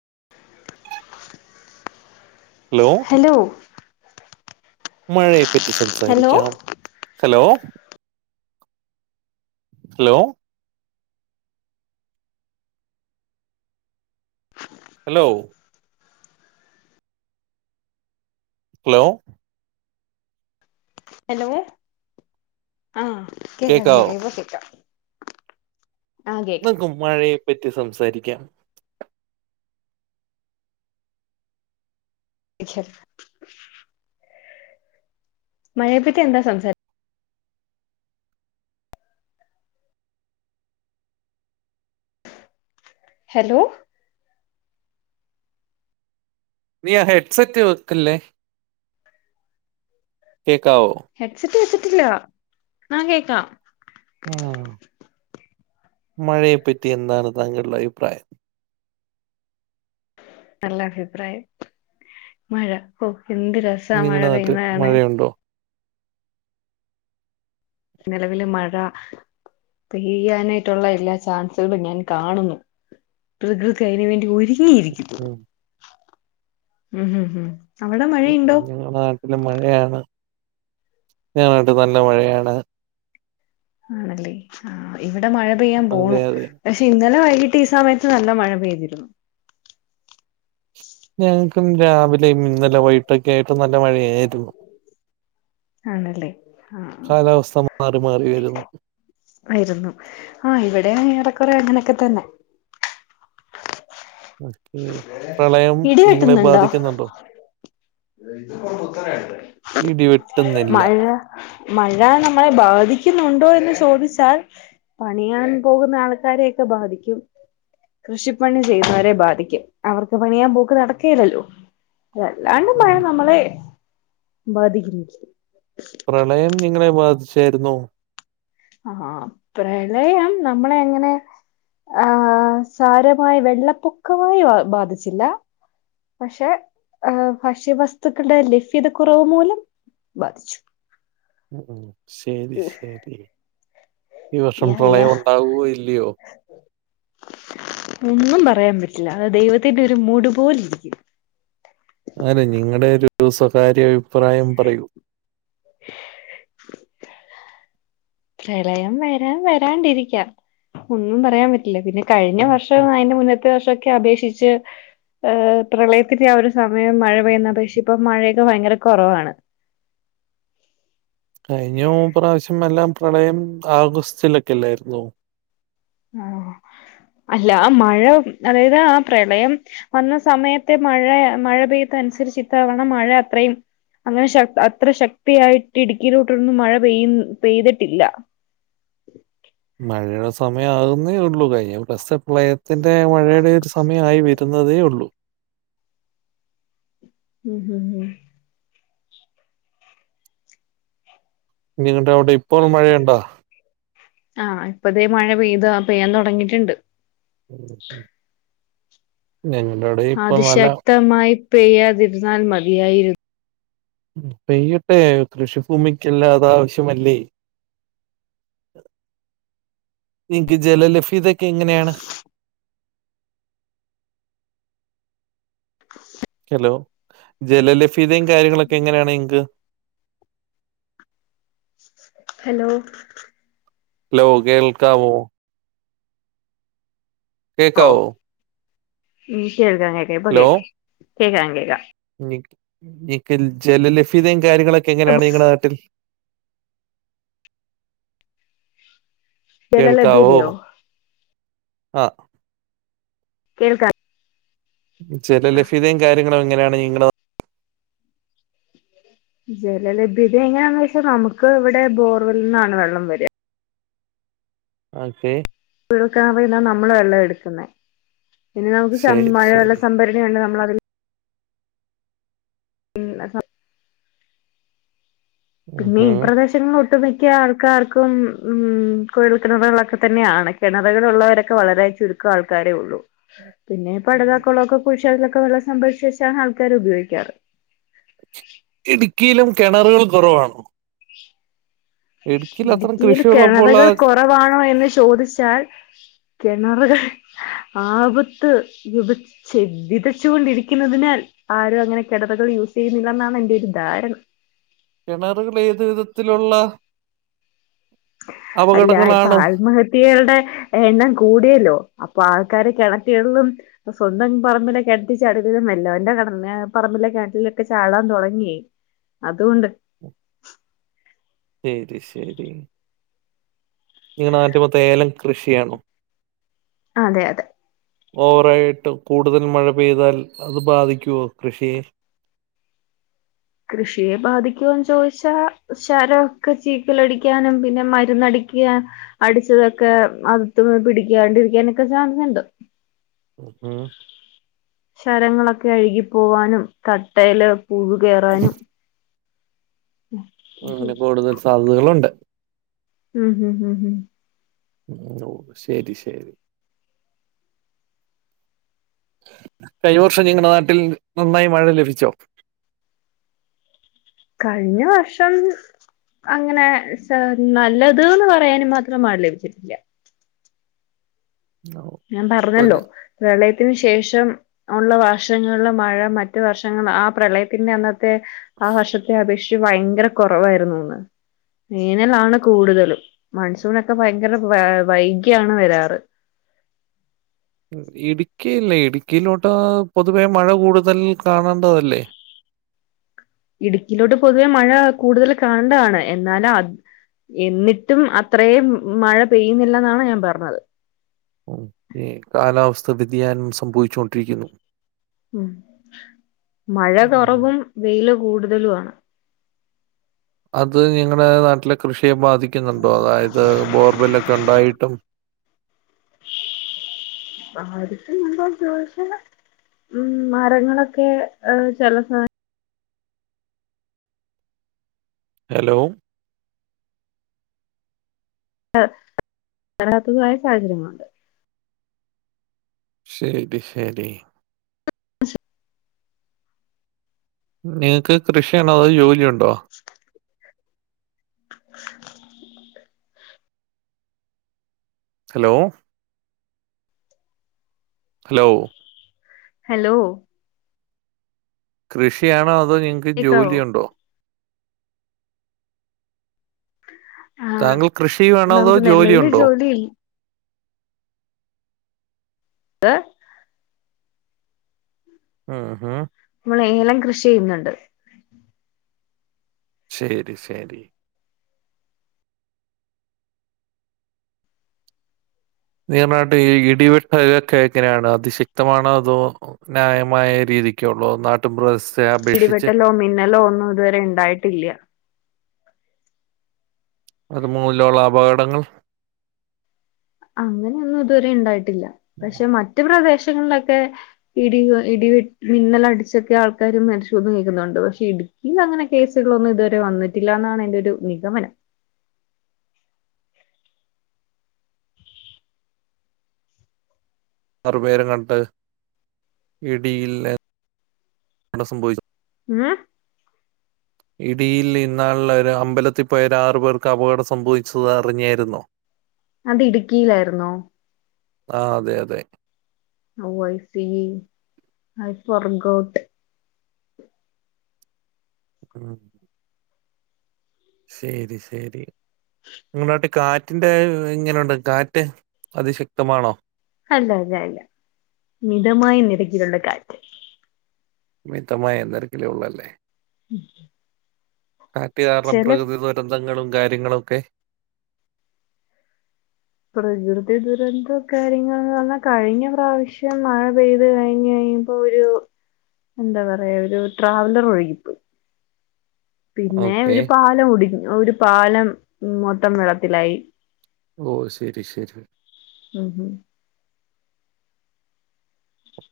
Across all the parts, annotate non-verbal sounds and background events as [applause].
[unintelligible] Hello മഴയെപ്പറ്റി hello സംസാരിക്കാം hello hello hello hello hello ആഹ കേക്കാം കേക്കാവോ ദീപ കേക്കാം നക്കും മഴയെ പറ്റി സംസാരിക്കാം ക്ഷ [unintelligible] മഴയെപ്പറ്റി എന്താ സംസാരിരിക്ക ഹലോ നീ ഹെഡ്സെറ്റ് വെക്കല്ലേ കേക്കാവോ ില്ല നാ കേക്കാം ആഹ മഴയെപ്പറ്റി എന്താണ് താങ്കളുടെ അഭിപ്രായം നല്ല അഭിപ്രായം മഴ എന്ത് രസമാണ് മഴ നിങ്ങളുടെ നാട്ടിൽ പെയ്യുന്നതണൻ മഴയുണ്ടോ നിലവില് മഴ െയ്യാനായിട്ടുള്ള എല്ലാ ചാൻസുകളും ഞാൻ കാണുന്നു പ്രകൃതി അതിനന് വേണ്ടി ഒരിക്കലും ഇീ ഇരിക്കട്ട ഉം ഉം ഹ ഹും ഞങ്ങളടെ നാട്ടില് മഴയാണ് ഞാനായിട്ട് നല്ല മഴയാണ് ആണല്ലേ ആ ഇവിടെ മഴ പെയ്യാൻ അതെ പോണു അതെ പക്ഷെ ഇന്നലെ ആ വിട്ട് ഈ സമയത്ത് നല്ല മഴ പെയ്തിരുന്നു ഞങ്ങൾക്കും രാവിലെയും ഇന്നലെ വകട്ടൊക്കെ ആയിട്ടും നല്ല മഴയായിരുന്നു ആണല്ലേ ആഹ് കാലാവസ്ഥ മാറി മാറി വരുന്നു ആയിരുന്നു ആഹ ഇവിടെ ഏറെക്കറെ അങ്ങനെയൊക്കെ തന്നെ ഓക്കെ പ്രളയം ഇടി നിങ്ങളെ വെട്ടുന്നുണ്ടോ ബാധിക്കുന്നുണ്ടോ ഇടിവെട്ടുന്നില്ല മഴ മഴെ നമ്മളെ ബാധിക്കുന്നുണ്ടോ എന്ന് ചോദിച്ചാൽ പണിയാൻ പോകുന്ന ആൾക്കാരെയൊക്കെ ബാധിക്കും കൃഷിപ്പണി ചെയ്യുന്നവരെ ബാധിക്കും അവർക്ക് പണിയാൻ പോക്ക് നടക്കല്ലല്ലോ അതല്ല ഉം. നമ്മളെ ബാധിക്കുന്നു പ്രളയം നിങ്ങളെ ബാധിച്ചായിുന്ന ആഹ പ്രളയം നമ്മള എങ്ങനെ ആ സാരമായി വെള്ളപ്പൊക്കമായി ബാധിച്ചില്ല പക്ഷെ ഭക്ഷ്യവസ്തുക്കളുടെ ലഭ്യത കുുറവ് മൂലം ബാധിച്ചു ഉം ശരി ശരി ഈ വർഷം യാ യാ പ്രളയം ഉണ്ടാവുവോ ഇല്ലയോ ഒന്നും പറയാൻ പറ്റില്ല അ ദൈവത്തിന്റെ ഒരു മൂട് പോലിരിക്കും അല്ലെ നിങ്ങളുടെ ഒരു സ്വകാര്യ അഭിപ്രായം പറയൂ പ്രളയം വരാൻ വരാണ്ടിരിക്ക ഒന്നും പറയാൻ പറ്റില്ല പിന്നെ കഴിഞ്ഞ ഉം, ഉം. വർഷം അതിന്റെ മുന്നത്തെ വർശൊക്കെ അപേക്ഷിച്ച് ഹ് പ്രളയത്തിന്റെ ആ ഒരു സമയം മഴ പെയ്യുന്ന പക്ഷെ ഇപ്പൊ മഴയൊക്കെ ഭയങ്കര കുറവാണ് കഴിഞ്ഞ ഓർ പ്രാവശ്യം എല്ലാം പ്രളയം ആഗസ്റ്റിലൊക്കെല്ലായിരുന്നോ ആഹ് അല്ല മഴ അതായത് ആ പ്രളയം വന്ന സമയത്തെ മഴയ മഴ പെയ്ത- അനുസരിച്ചിട്ടാവണം മഴ അത്രയും അങ്ങനെ ശക് അത്ര ശക്തിയായിട്ട് ഇടുക്കിയിലോട്ടൊന്നും മഴ പെയ് പെയ്തിട്ടില്ല മഴയുടെ സമയ ആകുന്നേ ഉള്ളു കഴിഞ്ഞ [unintelligible] പ്രളയം ത്തിന്റെ ആ മഴയുടെ ഒരു സമയായി വരുന്നതേ ഉള്ളൂ ഉം ഇനി ഇങ്ങട്ട അവിട്ട ഇപ്പൊ മഴയുണ്ടാ ആ ഇപ്പതേ മഴ പെയ്ത് ആ പെയ്യാൻ തുടങ്ങീട്ടുണ്ട് ഉം ഉം ഞങ്ങളുടെ അവിടെ ഇപ്പോൾ നല്ല അതിശക്തമായി പെയ്യാതിരുന്നാൽ മതിയായിരുന്നു പെയ്യട്ടെ കൃഷിഭൂമിക്കെല്ലാ അതാവശ്യമല്ലേ നിക്ക് ജലലഭ്യതൊക്കെ എങ്ങനെയാണ് ഹലോ ജലലഭ്യതയും കാര്യങ്ങളൊക്കെ എങ്ങനെയാണ് ഇങ്ങ്ക് ഹലോ ഹലോ കേൾക്കാവോ ഓ കേക്കാവോ ഉം കേൾക്കാം കേക്കാം ഇപ്പൊ ഹലോ കേക്കാം കേൾക്കാം കേക്കാം എക്കൽ ജലഭ്യതയും കാര്യങ്ങളൊക്കെ എങ്ങനെയാണ് നിങ്ങടെ നാട്ടിൽ കേൾക്കാവോ ജലലഭ്യതയോ ആ കേൾക്കാം ആ ജലലഭ്യതയും കാര്യങ്ങളും എങ്ങനെയാണ് നിങ്ങളെ നാ ജലലഭ്യത എങ്ങനെയാന്ന് വെച്ചാ നമുക്ക് ഇവിടെ ബോർവൽ നിന്നാണ് വെള്ളം വരാ ഓക്കേ കുഴൽകിണറിന്നാ നമ്മള് വെള്ളം എടുക്കുന്നേ പിന്നെ നമുക്ക് സം ശരി മഴവെള്ള ശരി സംഭരണിയുണ്ട് നമ്മളതിൽ- ഉം അ ഉം പിന്നെ ഈ ഹും പ്രദേശങ്ങളൊട്ടും ഒട്ടു മിക്ക ആൾക്കാർക്കും ഉം കുഴൽ കിണറുകളൊക്കെ തന്നെയാണ് കിണറുകളുള്ളവരൊക്കെ വളരേ ചുരുക്ക ആൾക്കാരേ ഒള്ളൂ പിന്നെ പടലാകൊളൊക്കെ കുഴിച്ചതിലൊക്കെ വെള്ളം സംഭവച്ച് വെച്ചാണ് ആൾക്കാര് ഉപയോഗിക്കാറ് ഇടുക്കിയിലും കിണറുകൾ കുറവാണോ അത്ര ഇടുക്കിയിൽ കൃഷിയുള്ളപ്പോൾ കിണറുകൾ ആ കുറവാണോ എന്ന് ചോദിച്ചാൽ കെണറുകൾ ആപത്ത് വിതച്ച് വിതച്ചുകൊണ്ടിരിക്കുന്നതിനാൽ ആരും അങ്ങനെ കെണറുകൾ- ഇപ്പ യൂസ് ചെയ്യുന്നില്ല എന്നാണ് എന്റെ ഒരു ധാരണ കിണറുകൾ ഏതു വിധത്തിലുള്ള അല്ല ഇപ്പൊ അപകടങ്ങളാണ് ആത്മഹത്യകളുടെ എണ്ണം കൂടിയല്ലോ അപ്പൊ ആൾക്കാര് കിണറ്റികള്ളും സ്വന്തം പറമ്പിലെ കെണറ്റി ചാടുന്നതിലും വല്ലോന്റെ കെ പറമ്പിലെ കെണറ്റിലൊക്കെ ചാടാൻ തുടങ്ങി അതുകൊണ്ട് ശരി ശരി നിങ്ങട നാട്ടീ മൊത്തം ഏലം കൃഷിയാണോ അതെയതെ ഓവറായിട്ട് കൂടുതൽ മഴ പെയ്താൽ അത് ബാധിക്കുവോ കൃഷിയെ കൃഷിയെ ബാധിക്കുവോന്ന് ചോയിച്ചാ ശരൊക്കെ ചീക്കലടിക്ക്യാനും പിന്നെ മരുന്നടിക് ക്ക്യാൻ അടിച്ചതൊക്കെ അകത്ത് പിടിക്കാണ്ടിരിക്കാനൊക്കെ ചാൻസ്ണ്ട് ഉം ചരങ്ങളൊക്കെ അഴുകിപ്പോവാനും തട്ടയില് പുഴു കേറാനും അങ്ങനെ കൂടുതൽ സാധ്യതകളുണ്ട് ഉം ഉം ഉം ഉം ഓ ശരി ശരി കഴിഞ്ഞ വർഷം നിങ്ങടെ നാട്ടിൽ നന്നായി മഴ ലഭിച്ചോ [inaudible] കഴിഞ്ഞ വർഷം അങ്ങനെ സാ നല്ലത് ന്ന് പറയാനും മാത്രം മഴ ലഭിച്ചിട്ടില്ല ഓ, ഞാൻ പറഞ്ഞല്ലോ പിന്നെ പ്രളയത് ത്തിന് ശേഷം ഒള്ള വർഷങ്ങള്ള് മഴ മറ്റു വർഷങ്ങൾ ആ പ്രളയത്തിന്റെ അന്നത്ത് ത്തെ ആ വർഷത്തെ അപേക്ഷിച്ച് ഭയങ്കര കൊറവായിരുന്നൂന്ന് വേനലാണ് കൂടുതലും മൺസൂണൊക്കെ ഭയങ്കര വാ വൈകിയാണ് വരാറ് [inaudible] ഇടുക്കിയല്ലേ ഇടുക്കീലോട്ടാ പൊതുവേ മഴ കൂടുതൽ കാണണ്ടതല്ലേ ഇടുക്കീലോട്ട് പൊതുവേ മഴാ കൂടുതൽ കാണണ്ടതാണ് എന്നാലാത് എന്നിട്ടും അത്രേം മഴ പെയ്യുന്നില്ലന്നാണ് ഞാൻ പറഞ്ഞത് ഏ കാലാവസ്ഥ വ്യതിയാനം സംഭവിച്ചു കൊണ്ടിരിക്കുന്നു ഉം മഴ ഉം. കൊറവും വെയില് കൂടുതലുവാണ് അത് നിങ്ങടെ നാട്ടിലെ കൃഷി യെ ബാധിക്കുന്നുണ്ടോ അതായത് ബോർവെല്ലൊക്കെ ഒണ്ടായിട്ടും ബാധിക്കുന്നുണ്ടോ ചോയിച്ചാ ഉം മരങ്ങളൊക്കെ അ് ചെല സായ് ഹലോ അ് വരാത്തതുവായ സാഹചര്യങ്ങളൊണ്ട് ശരി ശരി നിങ്ങക്ക് കൃഷിയാണോ അതോ ജോലിയൊണ്ടോ [inaudible] ഹലോ ഹലോ ഹലോ കൃഷിയാണോ അതോ നിങ്ങ്ക്ക് കേക്കാവോ ജോലിയൊണ്ടോ ആഹ് താങ്കൾ കൃഷി ചെയ്യുവാണോ അതോ നമുക്ക് നെല്ലവില് ജോലിയൊണ്ടോ ജോലി ന്ത് ആഹാ നമ്മൾ ഏലം കൃഷി ചെയ്യുന്നുണ്ട് ശരി ശരി നിങ്ങട നാട്ടീ ഇടിവെട്ടക്കേങ്ങനെയാണ് അതിശെക്തമാണോ അതോ ന്യായമായ രീ ഇരിക്ക്യോള്ളോ നാട്ടുമ്പ്രസ് ഇടിവെട്ടലോ മിന്നലോ ഒന്നും ഇതുവരെ ഇണ്ടായിട്ടില്ല്യ അത് മൂലവൊള്ള അപകടങ്ങൾ അങ്ങനെയൊന്നും ഇതുവരെ ഇണ്ടായിട്ടില്ല പക്ഷെ മറ്റ് പ്രദേശ ങ്ങളിലൊക്കെ ഇടി കൊ ഇടിവെട്ട് മിന്നലടിച്ചൊക്കെ ആൾക്കാര് മരിച്ചൂന്ന് കേക്കുന്നൊണ്ട് പക്ഷെ ഇടുക്ക് ഇത് അങ്ങനെ കേസുകളൊന്നും ഇതുവരെ വന്നിട്ടില്ലന്നാണ് എന്റെ ഒരു നിഗമനം അ ആറുപേര കട്ട് ഇടിയി ൽ സംഭവിച്ചു ഏ ഇടിയിൽ ഇന്നാൾ ഒരു അമ്പലത്തിൽ പോയര് ആറു പേർക്ക് അപകടം സംഭവിച്ചത് അറിഞ്ഞായിരുന്നു അത് ഇടുക്കിയിലായിുന്നോ ആഹ അതെ അതെ വൈ സപ്പ വർക്ക്ഔട്ട് ആഹ ശരി ശരി നിങ്ങളാട്ട് കാറ്റ് കാറ്റിന്റെ ഇങ്ങനെയുണ്ട് കാറ്റ് അതിശക്തമാണോ അല്ല അല്ല അല്ല മിതമായ നിരക്കിലുള്ള കാറ്റ് മിതമായ നി രക്കിലേ ഉള്ളല്ലേ ഉം കാറ്റ് കാരണം പ്രകൃതി ദുരന്തങ്ങളും കാര്യങ്ങളൊക്കെ പ്രകൃതി ദുരന്തം കാര്യങ്ങന്ന് പറഞ്ഞാൽ കഴിഞ്ഞ പ്രാവശ്യം മഴ പെയ് കഴിഞ്ഞ് കഴിഞ്ഞ ഒരു എന്താ പറയാ ഒരു ട്രാവലർ ഒഴുകിപ്പ് പിന്നെ ഓക്കെ ഒരു പാലം കുടി ഒരു പാലം മൊത്തം വെള്ളത്തിലായി ഓ ശരി ശരി ഉം ഉം.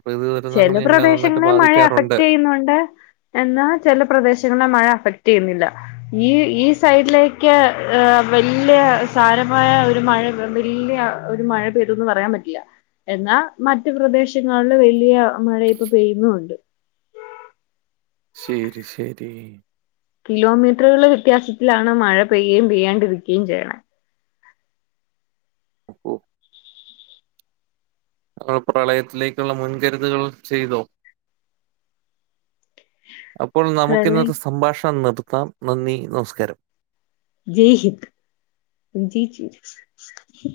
പ്രകൃതി ദുരന്തങ്ങൾ ചെില ഞങ്ങളെ നന്നായിട്ട് പ്രദേശങ്ങളിൽ മഴ ബാധിക്കാറുണ്ട് അഫക്റ്റ് ചെയ്യുന്നുണ്ട് എന്നാൽ ചില പ്രദേശങ്ങളെ മഴ അഫക് ുന്നില്ല ഈ ഈ സൈഡിലേക്ക് വലിയ സാരമായ ഒരു മഴ വല്യ ഒരു മഴ പെയ്തന്ന് പറയാൻ പറ്റില്ല എന്നാൽ മറ്റ പ്രദേശങ്ങളില് വ വലിയ മഴ ഇപ്പൊ പെയ്യുന്നുണ്ട് ശരി ശരി കിലോമീറ്ററുകളുടെ വ്യത്യാസത്തിലാണ് മഴ പെയ്യുകയും പെയ്യാണ്ടിരിക്കുകയും ചെയ്യണ അപ്പോോ നൾ പ്രളയത്തിലേക്കുള്ള മുൻകരുതുകൾ ചെയ്തോ അപ്പോള് പ്രളയ നമുക്കിന്നത്തെ സംഭാഷണം നിര്ത്താം നന്ദി നമസ്കാരം ജയ് ഹിന്ദ് ജയ് ജി